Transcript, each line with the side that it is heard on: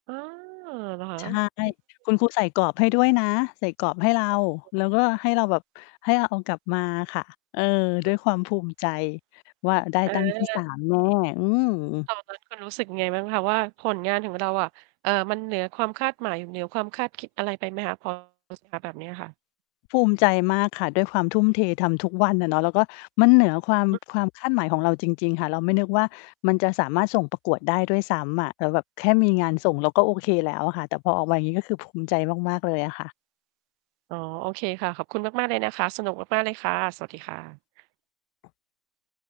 right: อา เหรอคะ?
left: ใช่ คุณครูใส่กรอบให้ด้วยนะ ใส่กรอบให้เรา แล้วก็ให้เราแบบ ให้เราเอากลับมาค่ะ เออ ด้วยความภูมิใจว่า ได้
right: เ
left: ตั้งที่ ส
right: ออ
left: าม แน่ะ อืม
right: ตอนนั้นคุณรู้สึกยังไงบ้างคะว่า ผลงานของเราอะ เอ่อ มันเหนือความคาดหมาย อยู่เหนือความคาดคิดอะไรไปไหมคะ? พอ แบบเนี้ยค่ะ
left: ภูมิใจมากค่ะ ด้วยความทุ่มเท ทำทุกวันอะเนาะ แล้วก็มันเหนือ ความ
right: อือ
left: ค
right: ฮ
left: ว
right: ึ
left: ามคาดหมายของเราจริง ๆ ค่ะ เราไม่นึกว่า มันจะสามารถส่งประกวดได้ด้วยซ้ำอะ แล้วแบบแค่มีงานส่ง เราก็โอเคแล้วอะค่ะ แต่พอออกมาอย่างงี้ ก็คือภูมิใจมาก ๆ เลยอะค่ะ
right: อ๋อ โอเคค่ะ ขอบคุณมาก ๆ เลยนะคะ สนุกมาก ๆ เลยค่ะ สวัสดีค่ะ